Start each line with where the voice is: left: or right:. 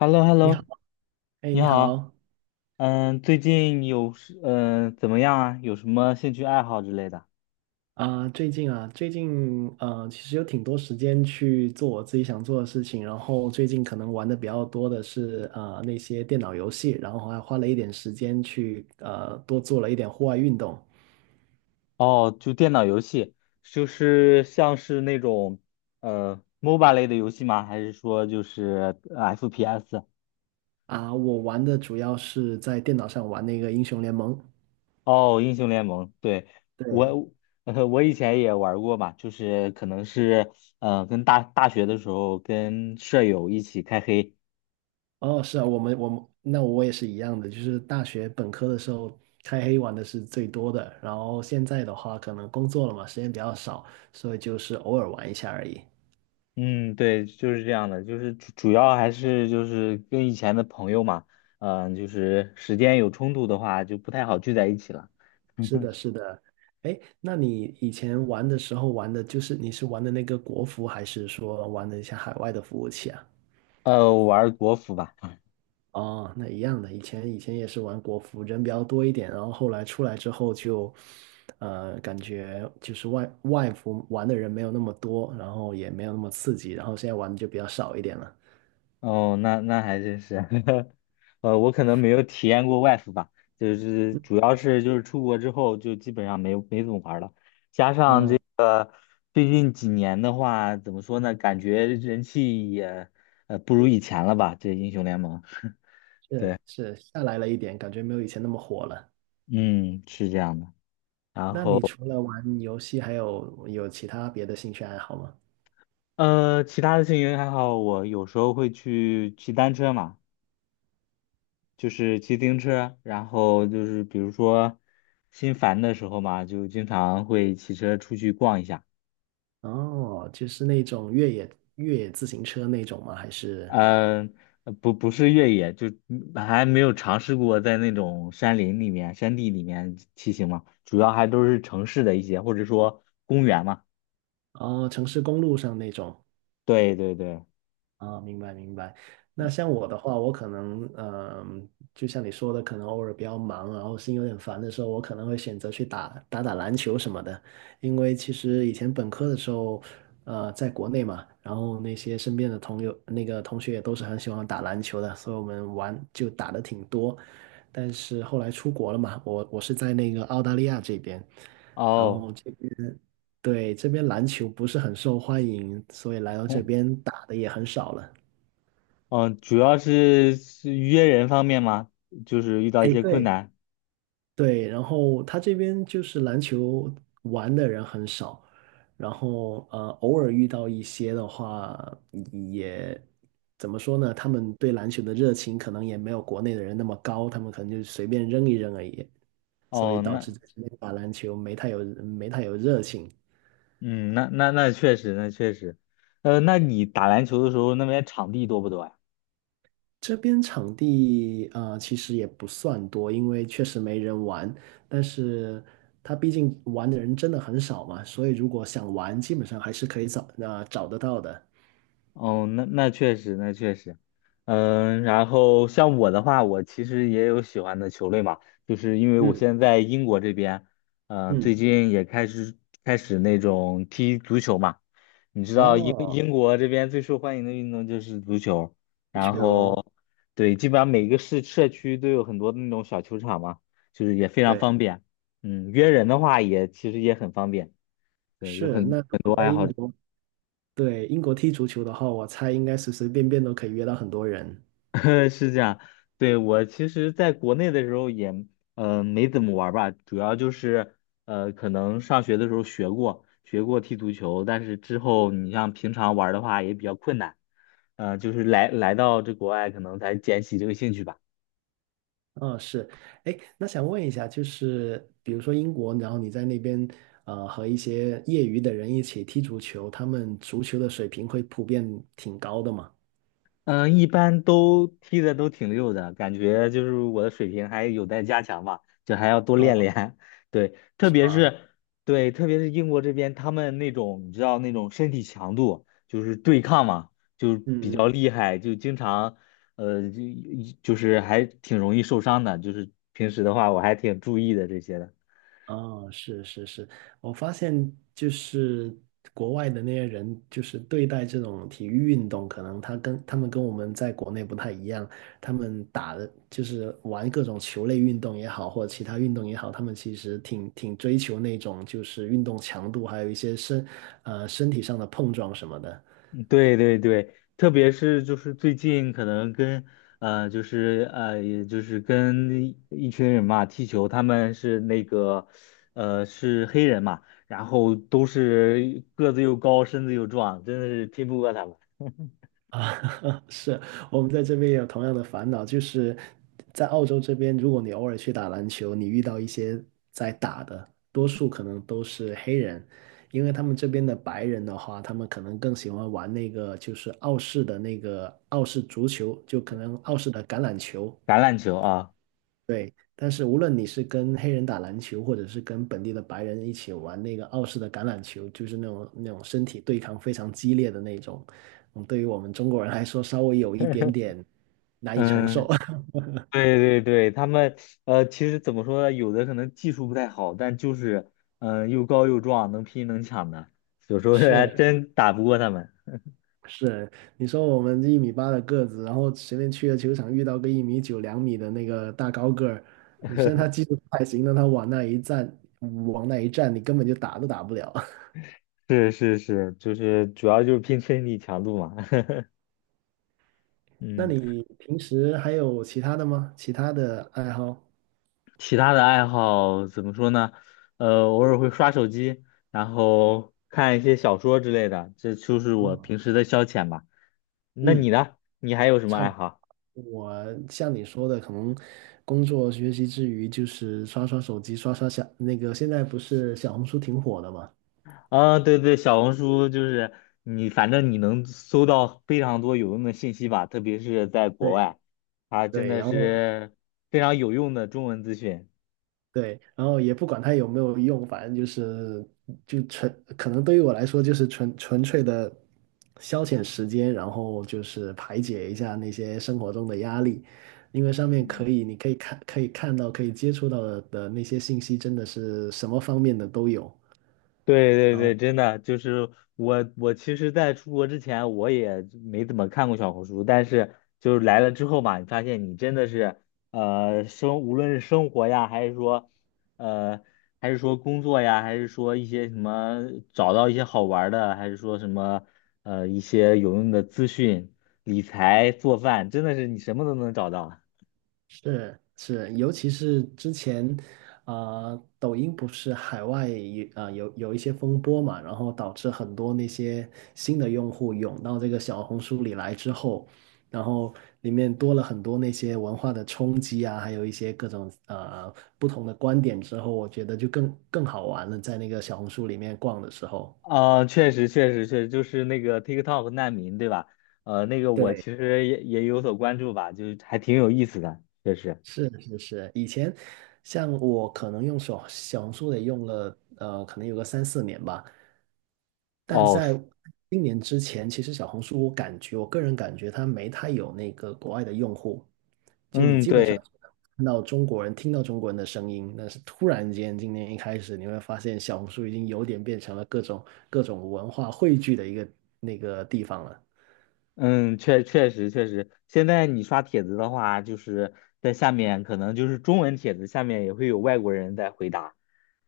left: h e l l o h e l l
right: 你好。
left: o
right: 哎，
left: 你
right: 你
left: 好，
right: 好。
left: 嗯，最近有是嗯、呃怎么样啊？有什么兴趣爱好之类的？
right: 啊，最近啊，最近其实有挺多时间去做我自己想做的事情，然后最近可能玩的比较多的是那些电脑游戏，然后还花了一点时间去多做了一点户外运动。
left: 哦，就电脑游戏，就是像是那种 MOBA 类的游戏吗？还是说就是 FPS？
right: 啊，我玩的主要是在电脑上玩那个英雄联盟。
left: 哦，英雄联盟，对，我
right: 对。
left: 我以前也玩过嘛，就是可能是呃跟大大学的时候跟舍友一起开黑。
right: 哦，是啊，我们我也是一样的，就是大学本科的时候开黑玩的是最多的，然后现在的话可能工作了嘛，时间比较少，所以就是偶尔玩一下而已。
left: 嗯，对，就是这样的，就是主要还是就是跟以前的朋友嘛，就是时间有冲突的话，就不太好聚在一起了。
right: 哎，那你以前玩的时候玩的就是你是玩的那个国服，还是说玩的一些海外的服务器啊？
left: 我玩儿国服吧。
right: 哦，那一样的，以前也是玩国服，人比较多一点，然后后来出来之后就，感觉就是外服玩的人没有那么多，然后也没有那么刺激，然后现在玩的就比较少一点了。
left: 哦，那那还真是。我可能没有体验过外服吧，就是主要是就是出国之后就基本上没怎么玩儿了。
right: 哦，
left: 最近几年的话，怎么说呢？感觉人气也不如以前了吧？这英雄联盟。
right: 是
left: 对，
right: 是，下来了一点，感觉没有以前那么火了。
left: 嗯，是这样的。然
right: 那
left: 后。
right: 你除了玩游戏，还有其他别的兴趣爱好吗？
left: 其他的兴趣还好，我有时候会去骑单车嘛，就是骑自行车，然后就是比如说心烦的时候嘛，就经常会骑车出去逛一下。
right: 哦，就是那种越野自行车那种吗？还是
left: 呃，不是越野，还没有尝试过在那种山林里面、山地里面骑行嘛，主要还都是城市的一些，或者说公园嘛。
right: 哦城市公路上那种？
left: 对对对。
right: 啊，明白明白。那像我的话，我可能，就像你说的，可能偶尔比较忙，然后心有点烦的时候，我可能会选择去打打篮球什么的。因为其实以前本科的时候，在国内嘛，然后那些身边的同友、那个同学也都是很喜欢打篮球的，所以我们玩就打的挺多。但是后来出国了嘛，我是在那个澳大利亚这边，然
left: 哦。
right: 后这边。对，这边篮球不是很受欢迎，所以来到这 边打的也很少了。
left: 嗯，主要是约人方面嘛，就是遇到一
right: 哎，
left: 些困
right: 对
left: 难。
right: 对，然后他这边就是篮球玩的人很少，然后偶尔遇到一些的话，也怎么说呢？他们对篮球的热情可能也没有国内的人那么高，他们可能就随便扔一扔而已，所以
left: 哦，
right: 导
left: 那。
right: 致这边打篮球没太有热情。
left: 嗯，那确实，那确实，那你打篮球的时候，那边场地多不多呀？
right: 这边场地啊、其实也不算多，因为确实没人玩。但是他毕竟玩的人真的很少嘛，所以如果想玩，基本上还是可以找那、找得到的。
left: 哦，那那确实，那确实。嗯，然后像我的话，我其实也有喜欢的球类嘛，就是因为我
right: 嗯
left: 现在在英国这边。最
right: 嗯，
left: 近也开始开始那种踢足球嘛，你知道英
right: 哦，
left: 英国这边最受欢迎的运动就是足球，
right: 足
left: 然
right: 球，
left: 后对，基本上每个市社区都有很多那种小球场嘛，就是也非常
right: 对，
left: 方便。嗯，约人的话也其实也很方便。对，有
right: 是。
left: 很。
right: 那如
left: 很多
right: 果在
left: 爱好
right: 英
left: 者。
right: 国，对，英国踢足球的话，我猜应该随随便便都可以约到很多人。
left: 是这样。对，我其实在国内的时候也，没怎么玩儿吧，主要就是，可能上学的时候学过，学过踢足球，但是之后你像平常玩儿的话也比较困难。就是来到这国外可能才捡起这个兴趣吧。
right: 嗯，是，哎，那想问一下，就是比如说英国，然后你在那边，和一些业余的人一起踢足球，他们足球的水平会普遍挺高的嘛？
left: 嗯，一般都踢的都挺溜的，感觉就是我的水平还有待加强吧，就还要多
right: 啊，
left: 练练。对，特
right: 是
left: 别
right: 吧？
left: 是对，特别是英国这边，他们那种你知道那种身体强度，就是对抗嘛，就比
right: 嗯
left: 较
right: 嗯，
left: 厉害，就经常呃就还挺容易受伤的。就是平时的话，我还挺注意的这些的。
right: 哦，是是是，我发现就是国外的那些人，就是对待这种体育运动，可能他们跟我们在国内不太一样，他们打的就是玩各种球类运动也好，或者其他运动也好，他们其实挺挺追求那种就是运动强度，还有一些身体上的碰撞什么的。
left: 嗯对对对，特别是就是最近可能跟呃就是呃也就是跟一一群人嘛踢球，他们是黑人嘛，然后都是个子又高，身子又壮，真的是拼不过他们。
right: 啊，是，我们在这边也有同样的烦恼，就是在澳洲这边，如果你偶尔去打篮球，你遇到一些在打的，多数可能都是黑人，因为他们这边的白人的话，他们可能更喜欢玩那个就是澳式的那个澳式足球，就可能澳式的橄榄球，
left: 橄榄球啊。
right: 对，但是无论你是跟黑人打篮球，或者是跟本地的白人一起玩那个澳式的橄榄球，就是那种身体对抗非常激烈的那种，嗯，对于我们中国人来说，稍微有一点点难以承受。
left: 嗯，对对对，他们其实怎么说呢，有的可能技术不太好，但就是又高又壮，能拼能抢的，有时候还
right: 是
left: 真打不过他们。
right: 是，你说我们一米八的个子，然后随便去个球场遇到个一米九、两米的那个大高个儿，嗯虽然他技术不太行，但他往那一站，往那一站，你根本就打都打不了。
left: 是是是，就是主要就是拼身体强度嘛。
right: 那
left: 嗯。
right: 你平时还有其他的吗？其他的爱好？
left: 其他的爱好怎么说呢？偶尔会刷手机，然后看一些小说之类的，这就是我
right: 啊，
left: 平时的消遣吧。那
right: 嗯，
left: 你呢？你还有什么
right: 差
left: 爱
right: 不多。
left: 好？
right: 我像你说的，可能工作学习之余，就是刷刷手机，刷刷小那个。现在不是小红书挺火的嘛？
left: 啊，对对，小红书就是你，反正你能搜到非常多有用的信息吧，特别是在国
right: 对
left: 外，它真
right: 对，
left: 的
right: 然后
left: 是非常有用的中文资讯。
right: 对，然后也不管它有没有用，反正就是就纯，可能对于我来说就是纯纯粹的消遣时间，然后就是排解一下那些生活中的压力，因为上面可以，你可以看，可以看到，可以接触到的那些信息，真的是什么方面的都有。
left: 对对
right: 然
left: 对，
right: 后。
left: 真的就是我其实在出国之前我也没怎么看过小红书，但是就是来了之后嘛，你发现你真的是，无论是生活呀，还是说，呃，还是说工作呀，还是说一些什么找到一些好玩儿的，还是说什么，一些有用的资讯、理财、做饭，真的是你什么都能找到。
right: 是是，尤其是之前，啊、抖音不是海外有啊、有有一些风波嘛，然后导致很多那些新的用户涌到这个小红书里来之后，然后里面多了很多那些文化的冲击啊，还有一些各种不同的观点之后，我觉得就更更好玩了，在那个小红书里面逛的时候。
left: 啊，确实，确实，确实，就是那个 TikTok 难民，对吧？那个我
right: 对。
left: 其实也有所关注吧，就是还挺有意思的，确实。
right: 是是是，以前像我可能用手小红书得用了，可能有个三四年吧。但
left: 哦。
right: 在今年之前，其实小红书我感觉，我个人感觉它没太有那个国外的用户，就你
left: 嗯，
right: 基本上
left: 对。
right: 只能看到中国人，听到中国人的声音，但是突然间今年一开始，你会发现小红书已经有点变成了各种文化汇聚的一个那个地方了。
left: 嗯，确实确实，现在你刷帖子的话，就是在下面可能就是中文帖子下面也会有外国人在回答，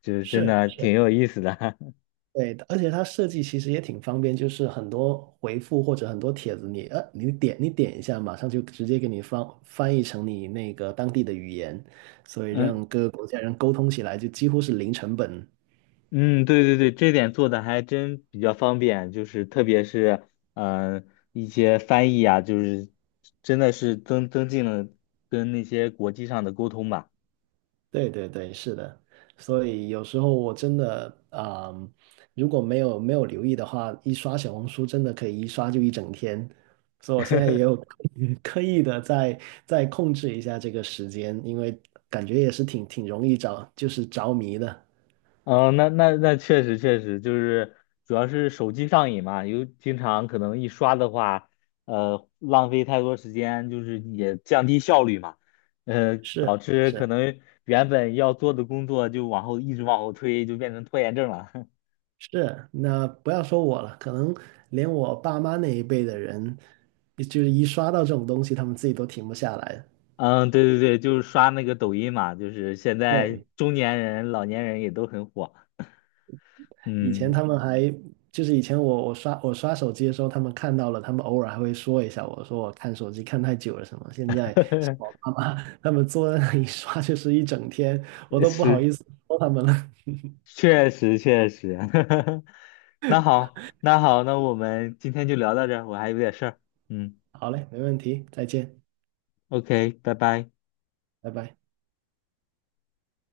left: 就是真
right: 是
left: 的挺
right: 是，
left: 有意思的。
right: 对的而且它设计其实也挺方便，就是很多回复或者很多帖子你，你点你点一下，马上就直接给你翻译成你那个当地的语言，所 以
left: 嗯
right: 让各个国家人沟通起来就几乎是零成本。
left: 嗯，对对对，这点做的还真比较方便，就是特别是嗯、呃一些翻译啊，就是真的是增进了跟那些国际上的沟通吧。
right: 对对对，是的，所以有时候我真的，嗯，如果没有留意的话，一刷小红书真的可以一刷就一整天，所以我现在也有 刻意的在在控制一下这个时间，因为感觉也是挺挺容易着，就是着迷的。
left: 那确实确实，就是主要是手机上瘾嘛，有经常可能一刷的话，浪费太多时间，就是也降低效率嘛，导
right: 是
left: 致可
right: 是
left: 能原本要做的工作就往后一直往后推，就变成拖延症了。
right: 是，那不要说我了，可能连我爸妈那一辈的人，就是一刷到这种东西，他们自己都停不下来。
left: 嗯，对对对，就是刷那个抖音嘛，就是现在
right: 对。
left: 中年人、老年人也都很火。
right: 以前
left: 嗯。
right: 他们还就是以前我刷手机的时候，他们看到了，他们偶尔还会说一下我，说我看手机看太久了什么。现在像我 爸妈他们坐在那里刷就是一整天，我都不好
left: 是，
right: 意思说他们了。
left: 确实确实。那好，那好，那我们今天就聊到这儿，我还有点事儿。嗯
right: 好嘞，没问题，再见，
left: ，OK，拜拜。
right: 拜拜。